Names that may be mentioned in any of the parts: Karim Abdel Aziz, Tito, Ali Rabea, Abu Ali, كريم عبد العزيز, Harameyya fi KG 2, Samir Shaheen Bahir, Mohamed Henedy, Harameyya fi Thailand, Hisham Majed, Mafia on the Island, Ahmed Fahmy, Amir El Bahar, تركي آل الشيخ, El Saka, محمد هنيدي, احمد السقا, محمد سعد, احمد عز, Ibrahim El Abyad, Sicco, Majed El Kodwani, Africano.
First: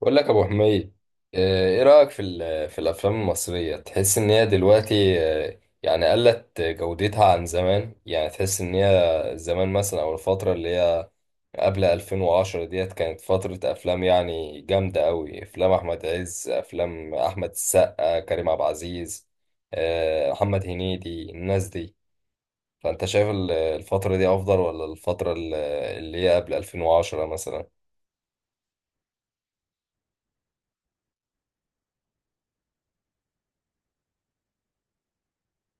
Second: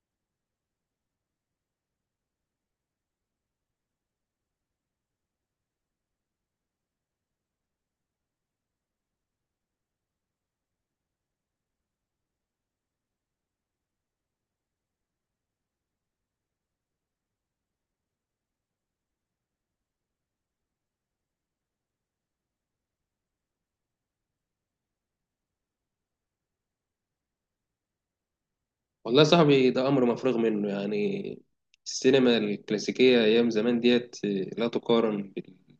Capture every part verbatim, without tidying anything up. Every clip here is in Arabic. بقول لك يا ابو حميد. آه، ايه رايك في ال- في الافلام المصريه؟ تحس ان هي دلوقتي آه، يعني قلت جودتها عن زمان؟ يعني تحس ان هي زمان مثلا، او الفتره اللي هي قبل ألفين وعشرة ديت، كانت فتره افلام يعني جامده قوي. افلام احمد عز، افلام احمد السقا، كريم عبد العزيز، آه، محمد هنيدي، الناس دي. فانت شايف ال- الفتره دي افضل ولا الفتره ال- اللي هي قبل ألفين وعشرة مثلا؟ والله يا صاحبي ده أمر مفروغ منه يعني السينما الكلاسيكية أيام زمان ديت لا تقارن بال-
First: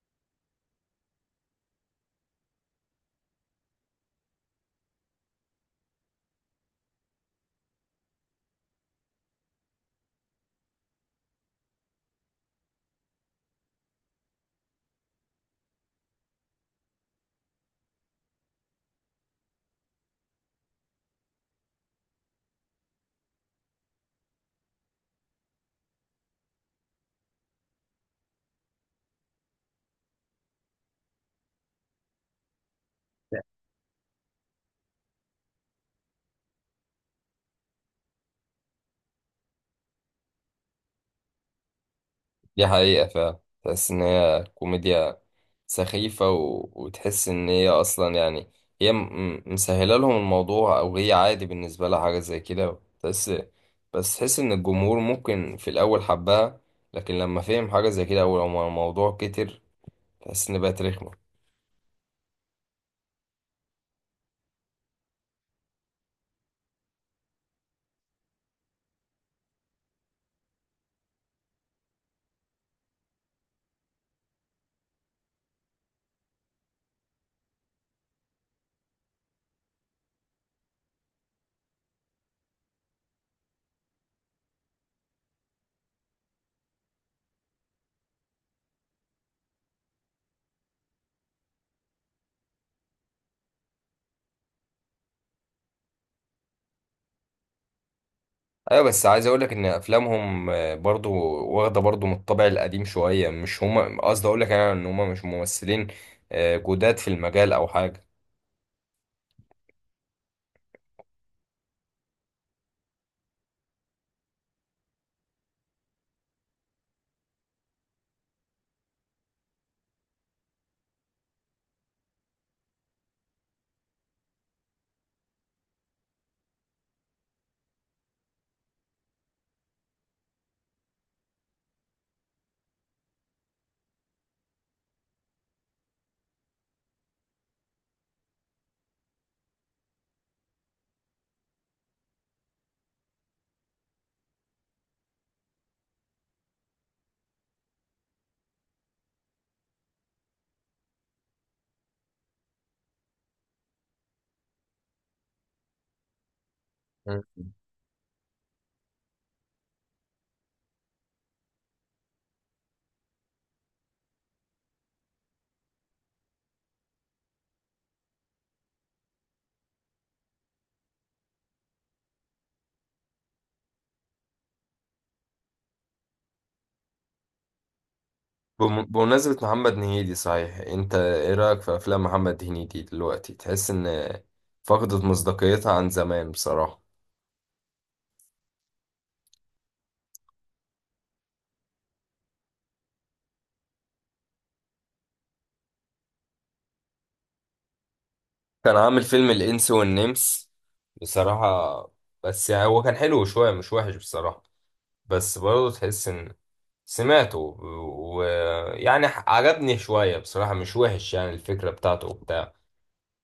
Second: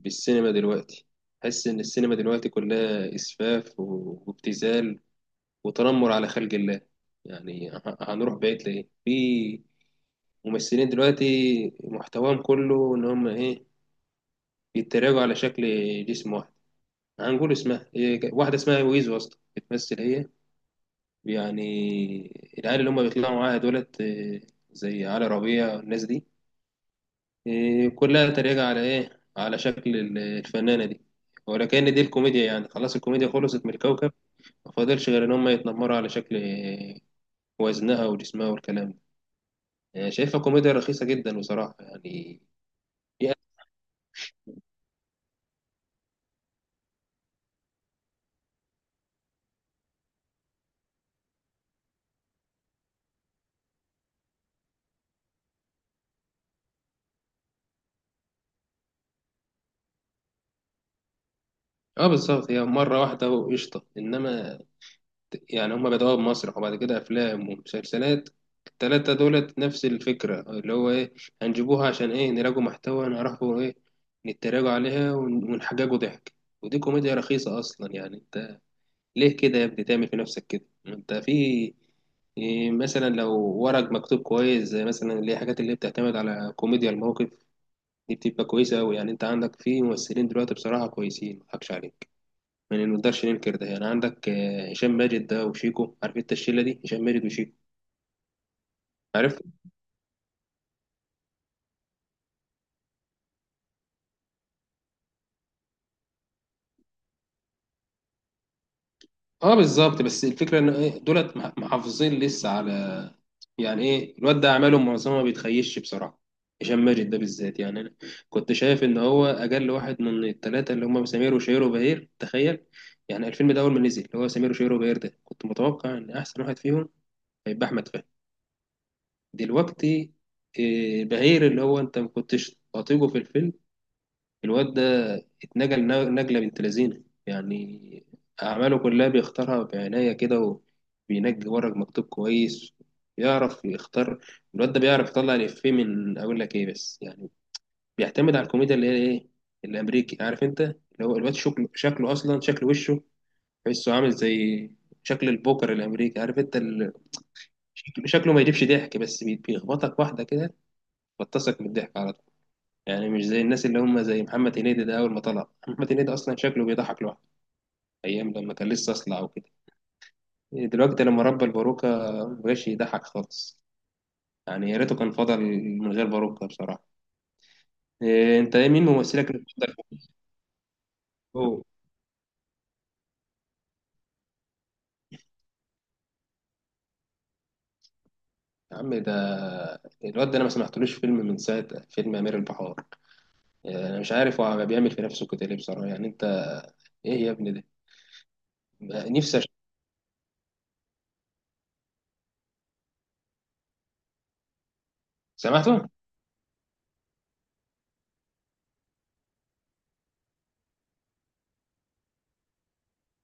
بالسينما دلوقتي. حس إن السينما دلوقتي كلها إسفاف و- وابتذال وتنمر على خلق الله. يعني ه- هنروح بعيد لإيه؟ في ممثلين دلوقتي محتواهم كله إن هم إيه، بيتريقوا على شكل جسم واحد. هنقول اسمها إيه، واحدة اسمها ويزو أصلا بتمثل هي يعني، العيال اللي هم بيطلعوا معاها دولت آه، زي علي ربيع والناس دي آه، كلها تريقة على إيه، على شكل ال- الفنانة دي. ولكن دي الكوميديا يعني، خلاص الكوميديا خلصت من الكوكب. ما فاضلش غير إن هم يتنمروا على شكل آه، وزنها وجسمها والكلام ده. يعني شايفها كوميديا رخيصة جدا بصراحة يعني. دي حقيقة، هي- فعلا تحس إن هي كوميديا سخيفة و... وتحس إن هي أصلا يعني، هي م... م- مسهلة لهم الموضوع، أو هي عادي بالنسبة لها حاجة زي كده، تحس. بس تحس إن الجمهور ممكن في الأول حبها، لكن لما فهم حاجة زي كده أو لما الموضوع كتر، تحس إن بقت رخمة. اه بالظبط، هي مرة واحدة وقشطة، إنما يعني هما بدأوها بمسرح وبعد كده أفلام ومسلسلات. التلاتة دولت نفس الفكرة اللي هو إيه، هنجيبوها عشان إيه، نراجعوا محتوى، نعرفوا إيه، نتراجعوا عليها ون- ونحججوا ضحك. ودي كوميديا رخيصة أصلا يعني. أنت ليه كده يا ابني تعمل في نفسك كده؟ ما أنت في إيه مثلا، لو ورق مكتوب كويس زي مثلا اللي هي الحاجات اللي بتعتمد على كوميديا الموقف، دي بتبقى كويسة أوي. يعني أنت عندك في ممثلين دلوقتي بصراحة كويسين مضحكش عليك. يعني ما نقدرش ننكر ده. يعني عندك آه، هشام ماجد ده وشيكو، عارف انت الشله دي، هشام ماجد وشيكو، أيوة، بس عايز عارف. أقولك إن أفلامهم آه، برضو واخدة برضو من الطابع القديم شوية. مش هما، قصدي أقولك أنا إن هما مش ممثلين آه، جداد في المجال أو حاجة. اه بالظبط، بس الفكره ان ايه، دولت مح- محافظين لسه على يعني ايه. الواد ده اعماله معظمها ما بيتخيش بصراحه. هشام ماجد ده بالذات، يعني انا كنت شايف ان هو اجل واحد من الثلاثه اللي هم سمير وشهير وبهير. تخيل يعني، الفيلم ده اول ما نزل اللي هو سمير وشهير وبهير ده، كنت متوقع ان احسن واحد فيهم هيبقى احمد فهمي. دلوقتي آه، بهير اللي هو انت ما كنتش تطيقه في الفيلم، الواد ده اتنجل نج- نجلة بنت لذينة يعني. أعماله كلها بيختارها بعناية كده، وبينجي ورق مكتوب كويس. بيعرف يختار. الواد ده بيعرف يطلع الإفيه من أقول لك إيه، بس يعني بيعتمد على الكوميديا اللي هي إيه، الأمريكي، عارف أنت اللي هو. الواد شكله شكله أصلا، شكل وشه تحسه عامل زي شكل البوكر الأمريكي، عارف أنت ال- شكله. شكله ما يجيبش ضحك، بس بي- بيخبطك واحدة كده بتصك من الضحك على طول. يعني مش زي الناس اللي هم زي محمد هنيدي ده. أول ما طلع محمد هنيدي أصلا شكله بيضحك لوحده، أيام لما كان لسه أصلع وكده. دلوقتي لما ربى الباروكة مبقاش يضحك خالص. يعني يا ريته كان فضل من غير باروكة بصراحة. إيه أنت، إيه بم- مين ممثلك بمناسبة محمد المفضل؟ هنيدي، صحيح انت ايه رأيك هو في افلام محمد هنيدي دلوقتي؟ تحس ان فقدت مصداقيتها عن زمان بصراحة؟ يا عم، ده الواد ده أنا ما سمعتلوش فيلم من ساعة فيلم أمير البحار. إيه، أنا مش عارف هو بيعمل في نفسه كده ليه بصراحة. يعني أنت إيه يا ابني؟ كان ده عامل فيلم نفسي أش- الانس والنمس بصراحة، بس يعني هو كان حلو شوية، مش وحش بصراحة. بس برضه سمعته؟ تحس ان... سمعته، ويعني عجبني شوية بصراحة، مش وحش، يعني الفكرة بتاعته وبتاع.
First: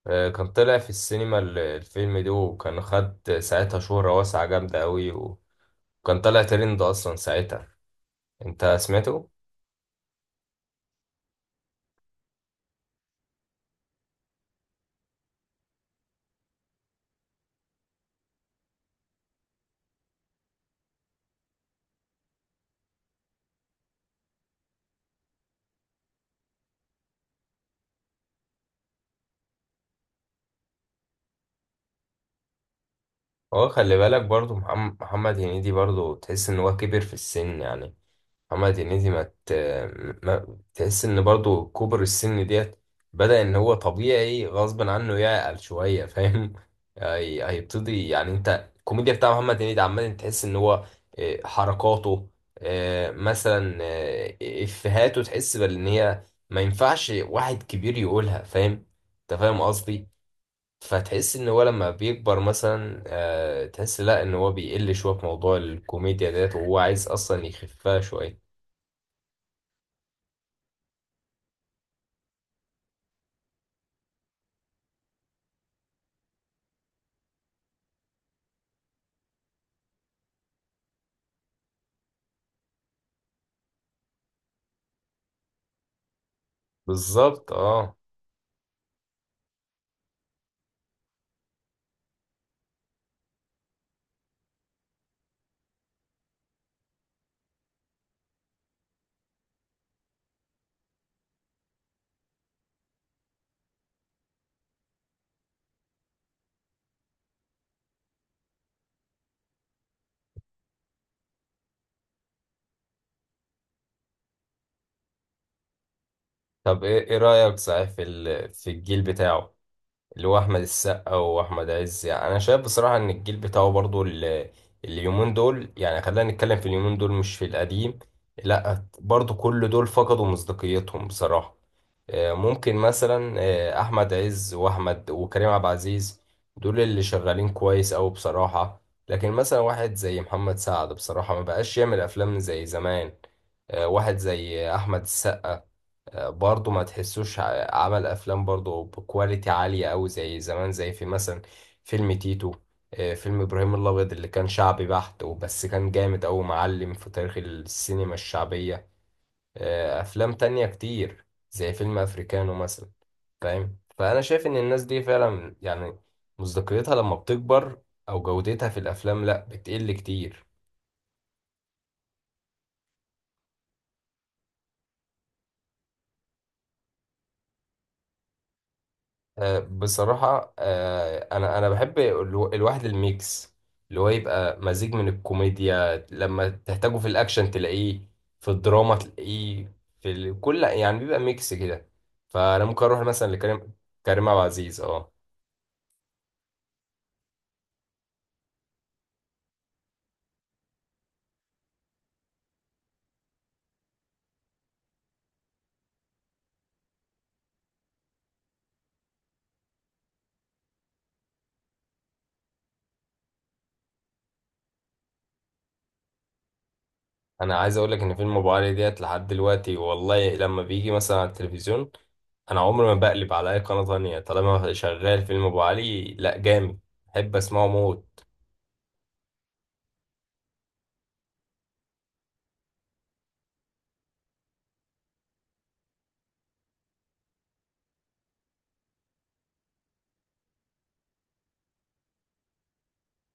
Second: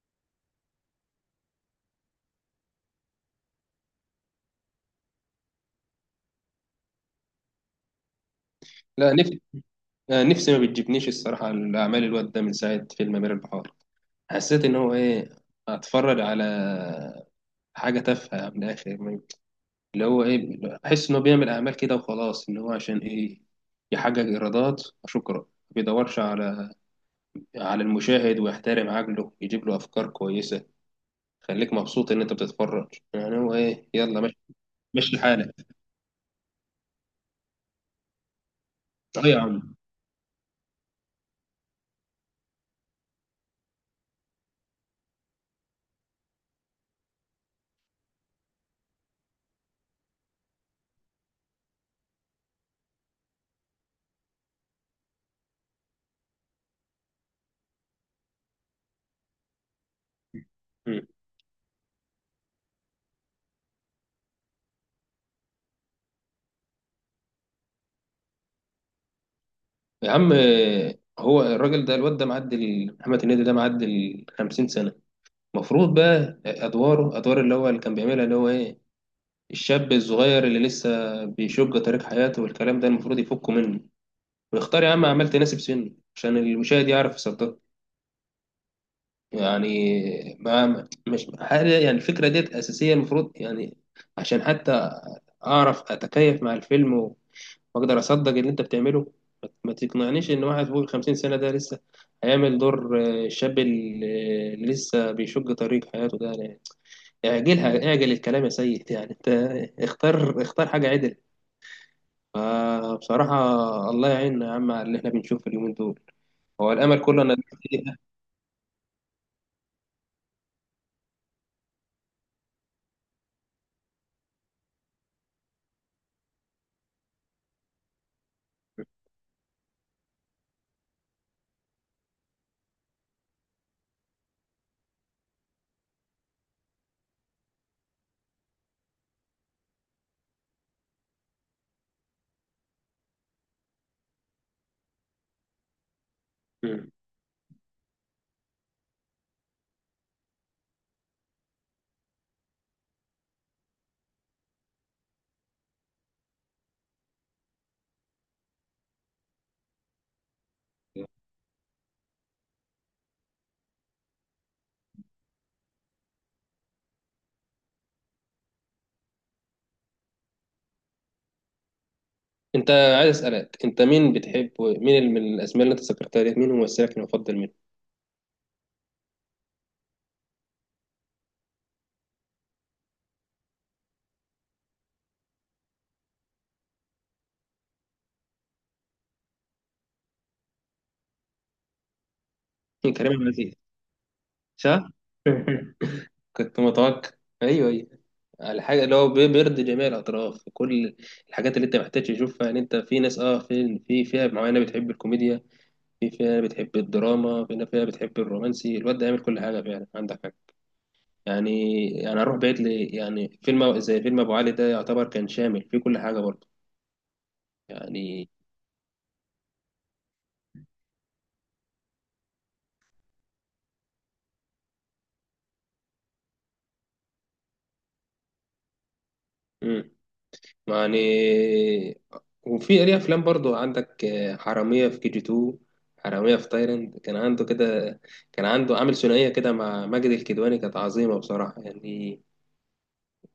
آه، كان طلع في السينما ال- الفيلم ده، وكان خد ساعتها شهرة واسعة جامدة قوي، وكان طلع ترند اصلا ساعتها. انت لا سمعته؟ نفسي آه، نفسي ما بتجيبنيش الصراحة الأعمال. الواد ده من ساعة فيلم أمير البحار حسيت ان هو ايه، اتفرج على حاجه تافهه من الاخر. ما- اللي هو ايه، احس انه بيعمل اعمال كده وخلاص، ان هو عشان ايه، يحقق ايرادات. شكرا. ما بيدورش على على المشاهد ويحترم عقله يجيب له افكار كويسه. خليك مبسوط ان انت بتتفرج يعني. هو هو ايه، خلي يلا بالك مش برضو، محم- مشي محمد هنيدي حالك. برضو، تحس ان هو كبر في السن يعني. محمد هنيدي اه ما, يا ت... عم. ما تحس ان برضو كبر السن ديت، بدأ ان هو طبيعي غصب عنه يعقل شوية، فاهم؟ هي- هيبتدي يعني. انت الكوميديا بتاع محمد هنيدي عمال تحس ان هو اه، حركاته، اه، مثلا اه، افهاته، تحس بان هي ما ينفعش واحد كبير يقولها، فاهم؟ انت فاهم قصدي. مم. فتحس ان هو لما بيكبر مثلا، آه، تحس لا، ان هو بيقل شويه في موضوع الكوميديا ديت، وهو عايز اصلا يخفها شويه. يا عم آه، هو الراجل ده الواد ده معدي، محمد هنيدي ده معدي ال الخمسين سنه. المفروض بقى ادواره ادوار اللي هو اللي كان بيعملها، اللي هو ايه، الشاب الصغير اللي لسه بيشق طريق حياته والكلام ده المفروض يفكه منه. ويختار يا عم أعمال تناسب سنه، عشان المشاهد يعرف بالظبط يصدقها. اه. يعني ما مش حاجة يعني، الفكرة ديت أساسية المفروض يعني، عشان حتى أعرف أتكيف مع الفيلم و- وأقدر أصدق اللي أنت بتعمله. ما ما تقنعنيش إن واحد فوق الخمسين سنة ده لسه هيعمل دور آه، الشاب ال- اللي لسه بيشق طريق حياته ده يعني. اعجلها، اعجل الكلام يا سيد. يعني أنت اختار، اختار حاجة عدل. فبصراحة الله يعيننا يا عم على اللي احنا بنشوفه اليومين دول. هو طب ايه الأمل ايه كله أنا. رايك صحيح في ال- في الجيل بتاعه، اللي هو احمد السقا واحمد عز؟ يعني انا شايف بصراحه ان الجيل بتاعه برضو ال- اليومين دول، يعني خلينا نتكلم في اليومين دول مش في القديم، لا برضو كل دول فقدوا مصداقيتهم بصراحه. آه، ممكن مثلا آه، احمد عز واحمد وكريم عبد العزيز، دول اللي شغالين كويس أوي بصراحة. لكن مثلا واحد زي محمد سعد بصراحة ما بقاش يعمل افلام زي زمان. آه، واحد زي احمد السقا آه، برضه ما مم. تحسوش ع- عمل افلام برضه بكواليتي عالية أوي زي زمان، زي في مثلا فيلم تيتو، آه، فيلم ابراهيم الابيض اللي كان شعبي بحت وبس، كان جامد أوي، معلم في تاريخ السينما الشعبية. آه، افلام تانية كتير زي فيلم افريكانو مثلا، فاهم؟ فانا شايف ان الناس دي فعلا يعني مصداقيتها لما بتكبر او جودتها في الافلام لا بتقل كتير. أنت عايز أسألك، أنت مين بتحب؟ مين ال- من الأسماء اللي أنت ذكرتها ديت مين ممثلك المفضل منه؟ آه، بصراحة آه، انا انا بحب الو- الواحد الميكس، اللي هو يبقى مزيج من الكوميديا، لما تحتاجه في الاكشن تلاقيه، في الدراما تلاقيه، في ال- كل يعني، بيبقى ميكس كده. فانا ممكن مين، اروح كريم عبد مثلا العزيز؟ لكريم، كريم عبد العزيز صح؟ اه. كنت متوقع. أيوه أيوه. الحاجة اللي هو بي- بيرضي جميع الأطراف، كل الحاجات اللي أنت محتاج تشوفها. يعني أنت في ناس، أه، في في فئة معينة بتحب الكوميديا، في فئة بتحب الدراما، في فئة بتحب الرومانسي. الواد ده يعمل كل حاجة فعلا، عندك حاجة يعني، يعني اروح بعيد لي، يعني فيلم زي فيلم ابو علي ده يعتبر كان شامل فيه كل حاجه برضه انا عايز اقول لك ان يعني. فيلم ابو علي ديت لحد دلوقتي، والله لما بيجي مثلا على التلفزيون، انا عمري ما بقلب على اي قناة تانية طالما شغال فيلم ابو علي، لا جامد، بحب اسمعه موت. امم. يعني وفي ليه افلام برضه عندك آه، حراميه في كي جي اتنين، حراميه في تايلاند. كان عنده كده، كان عنده عامل ثنائيه كده مع ماجد الكدواني، كانت عظيمه بصراحه يعني.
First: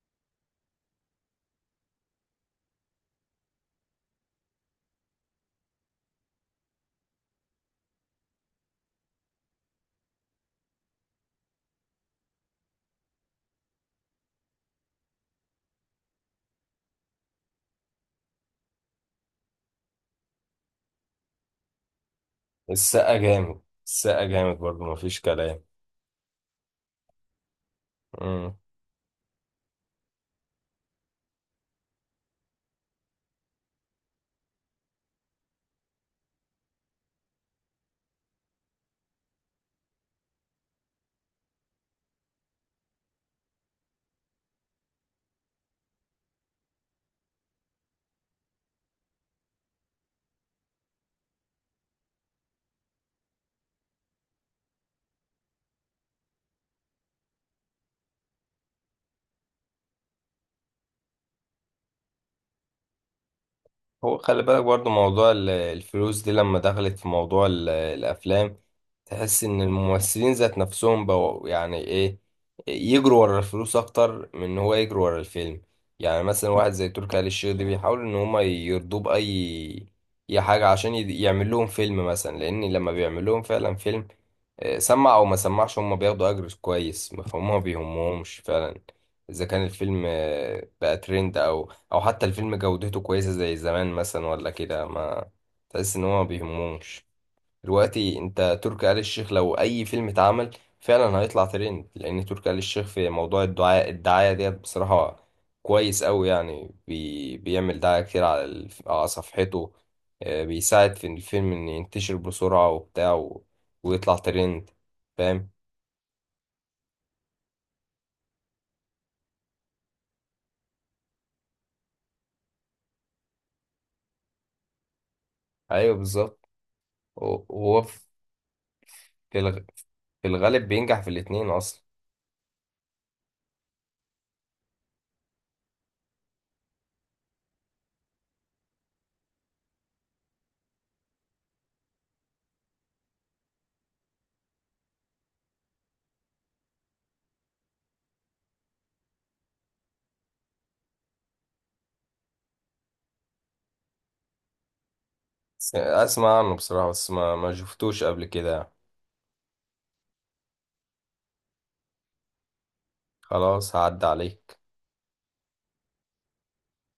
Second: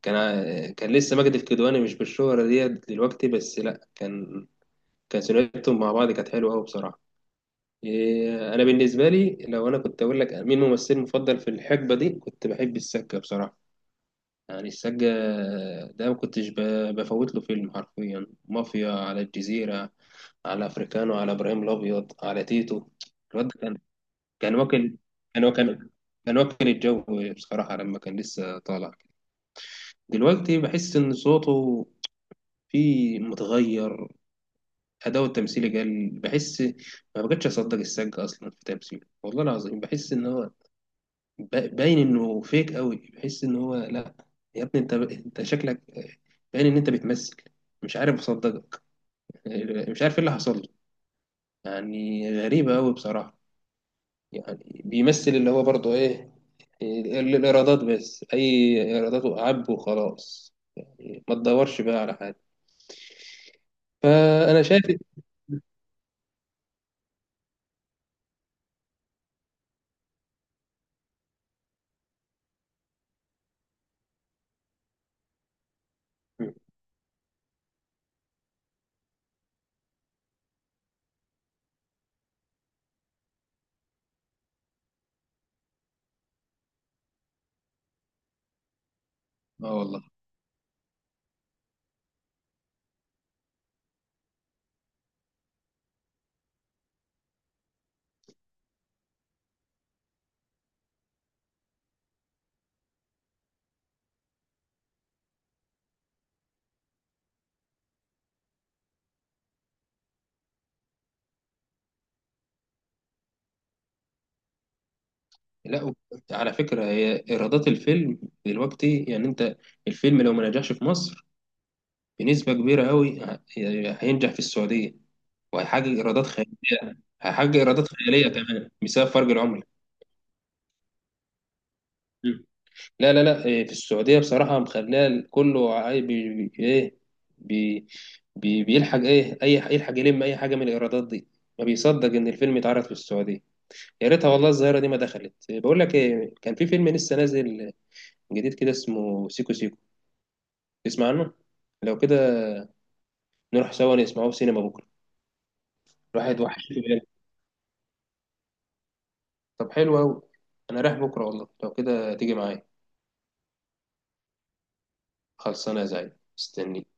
كان ع- كان لسه ماجد الكدواني مش بالشهره ديت دلوقتي، بس لا، كان، كان ثنائيتهم مع بعض كانت حلوه قوي بصراحه. إيه، انا بالنسبه لي، لو انا كنت اقول لك مين ممثلي المفضل في الحقبه دي، كنت بحب السقا بصراحه. يعني السقا ده ما كنتش ب- بفوت له فيلم حرفيا، مافيا، على الجزيره، على افريكانو، على ابراهيم الابيض، على تيتو. السقا الواد ده جامد، كان، السقا كان جامد برضه، واكل، مفيش كان كلام. واكل، كان واكل الجو بصراحه لما كان لسه طالع. دلوقتي بحس ان صوته فيه متغير، أداء التمثيل قل بحس. ما بقتش أصدق السقا أصلا في تمثيله والله العظيم. بحس إن هو با- باين انه فيك قوي. بحس ان هو لا، يا ابني انت، انت شكلك باين ان انت بتمثل، مش عارف اصدقك. مش عارف ايه اللي حصل له. يعني غريبة قوي بصراحة. يعني بيمثل اللي هو برضه ايه، ال- الايرادات بس، اي ايرادات وعب وخلاص، يعني ما تدورش بقى على حاجة. هو خلي بالك فانا شايف. برضو، موضوع ال- الفلوس دي لما دخلت في موضوع ال- الأفلام، تحس إن الممثلين ذات نفسهم بقوا يعني إيه، يجروا ورا الفلوس أكتر من إن هو يجروا ورا الفيلم. يعني مثلا واحد زي تركي آل الشيخ ده بيحاول إن هما يرضوه بأي أي حاجة عشان يد- يعمل لهم فيلم مثلا، لأن لما بيعمل لهم فعلا فيلم، آه، سمع أو ما سمعش، هما بياخدوا أجر كويس، فهم ما بيهمهمش فعلا إذا كان اه الفيلم والله. آه، بقى ترند، أو او حتى الفيلم جودته كويسة زي زمان مثلا ولا كده، ما تحس ان هو ما بيهمهمش. دلوقتي انت تركي آل الشيخ لو اي فيلم اتعمل فعلا هيطلع ترند، لان تركي آل الشيخ في موضوع الدعاء الدعاية ديت بصراحة كويس قوي يعني، بي بيعمل دعاية كتير على الف- على صفحته. آه، بيساعد في الفيلم ان ينتشر بسرعة وبتاع و- ويطلع ترند، فاهم؟ لا و- على فكرة هي ايرادات الفيلم دلوقتي يعني انت، الفيلم لو ما نجحش في مصر بنسبة كبيرة أوي هينجح في السعودية، وهيحقق ايوه إيرادات بالظبط. خيالية، هو هيحقق هو إيرادات خيالية كمان بسبب فرق في الغ- العملة. في الغالب بينجح في الاتنين اصلا. مم. لا لا لا إيه، في السعودية بصراحة مخليها كله عاي- بي بي- إيه، بي، بي بيلحق إيه، أي يلحق يلم أي حاجة من الإيرادات دي. ما بيصدق إن الفيلم اتعرض في السعودية. يا ريتها والله الظاهرة دي ما دخلت. إيه، بقول لك إيه، كان في فيلم لسه نازل جديد كده اسمه سيكو سيكو، تسمع عنه؟ لو كده نروح سوا نسمعه في سينما بكرة. بس اسمع الواحد عنه وحش، بصراحة، بس ما ما شفتوش قبل كده. طب حلو أوي. أنا رايح بكرة والله، لو كده تيجي معايا. خلاص هعدي عليك. خلصانة يا زعيم، مستنيك.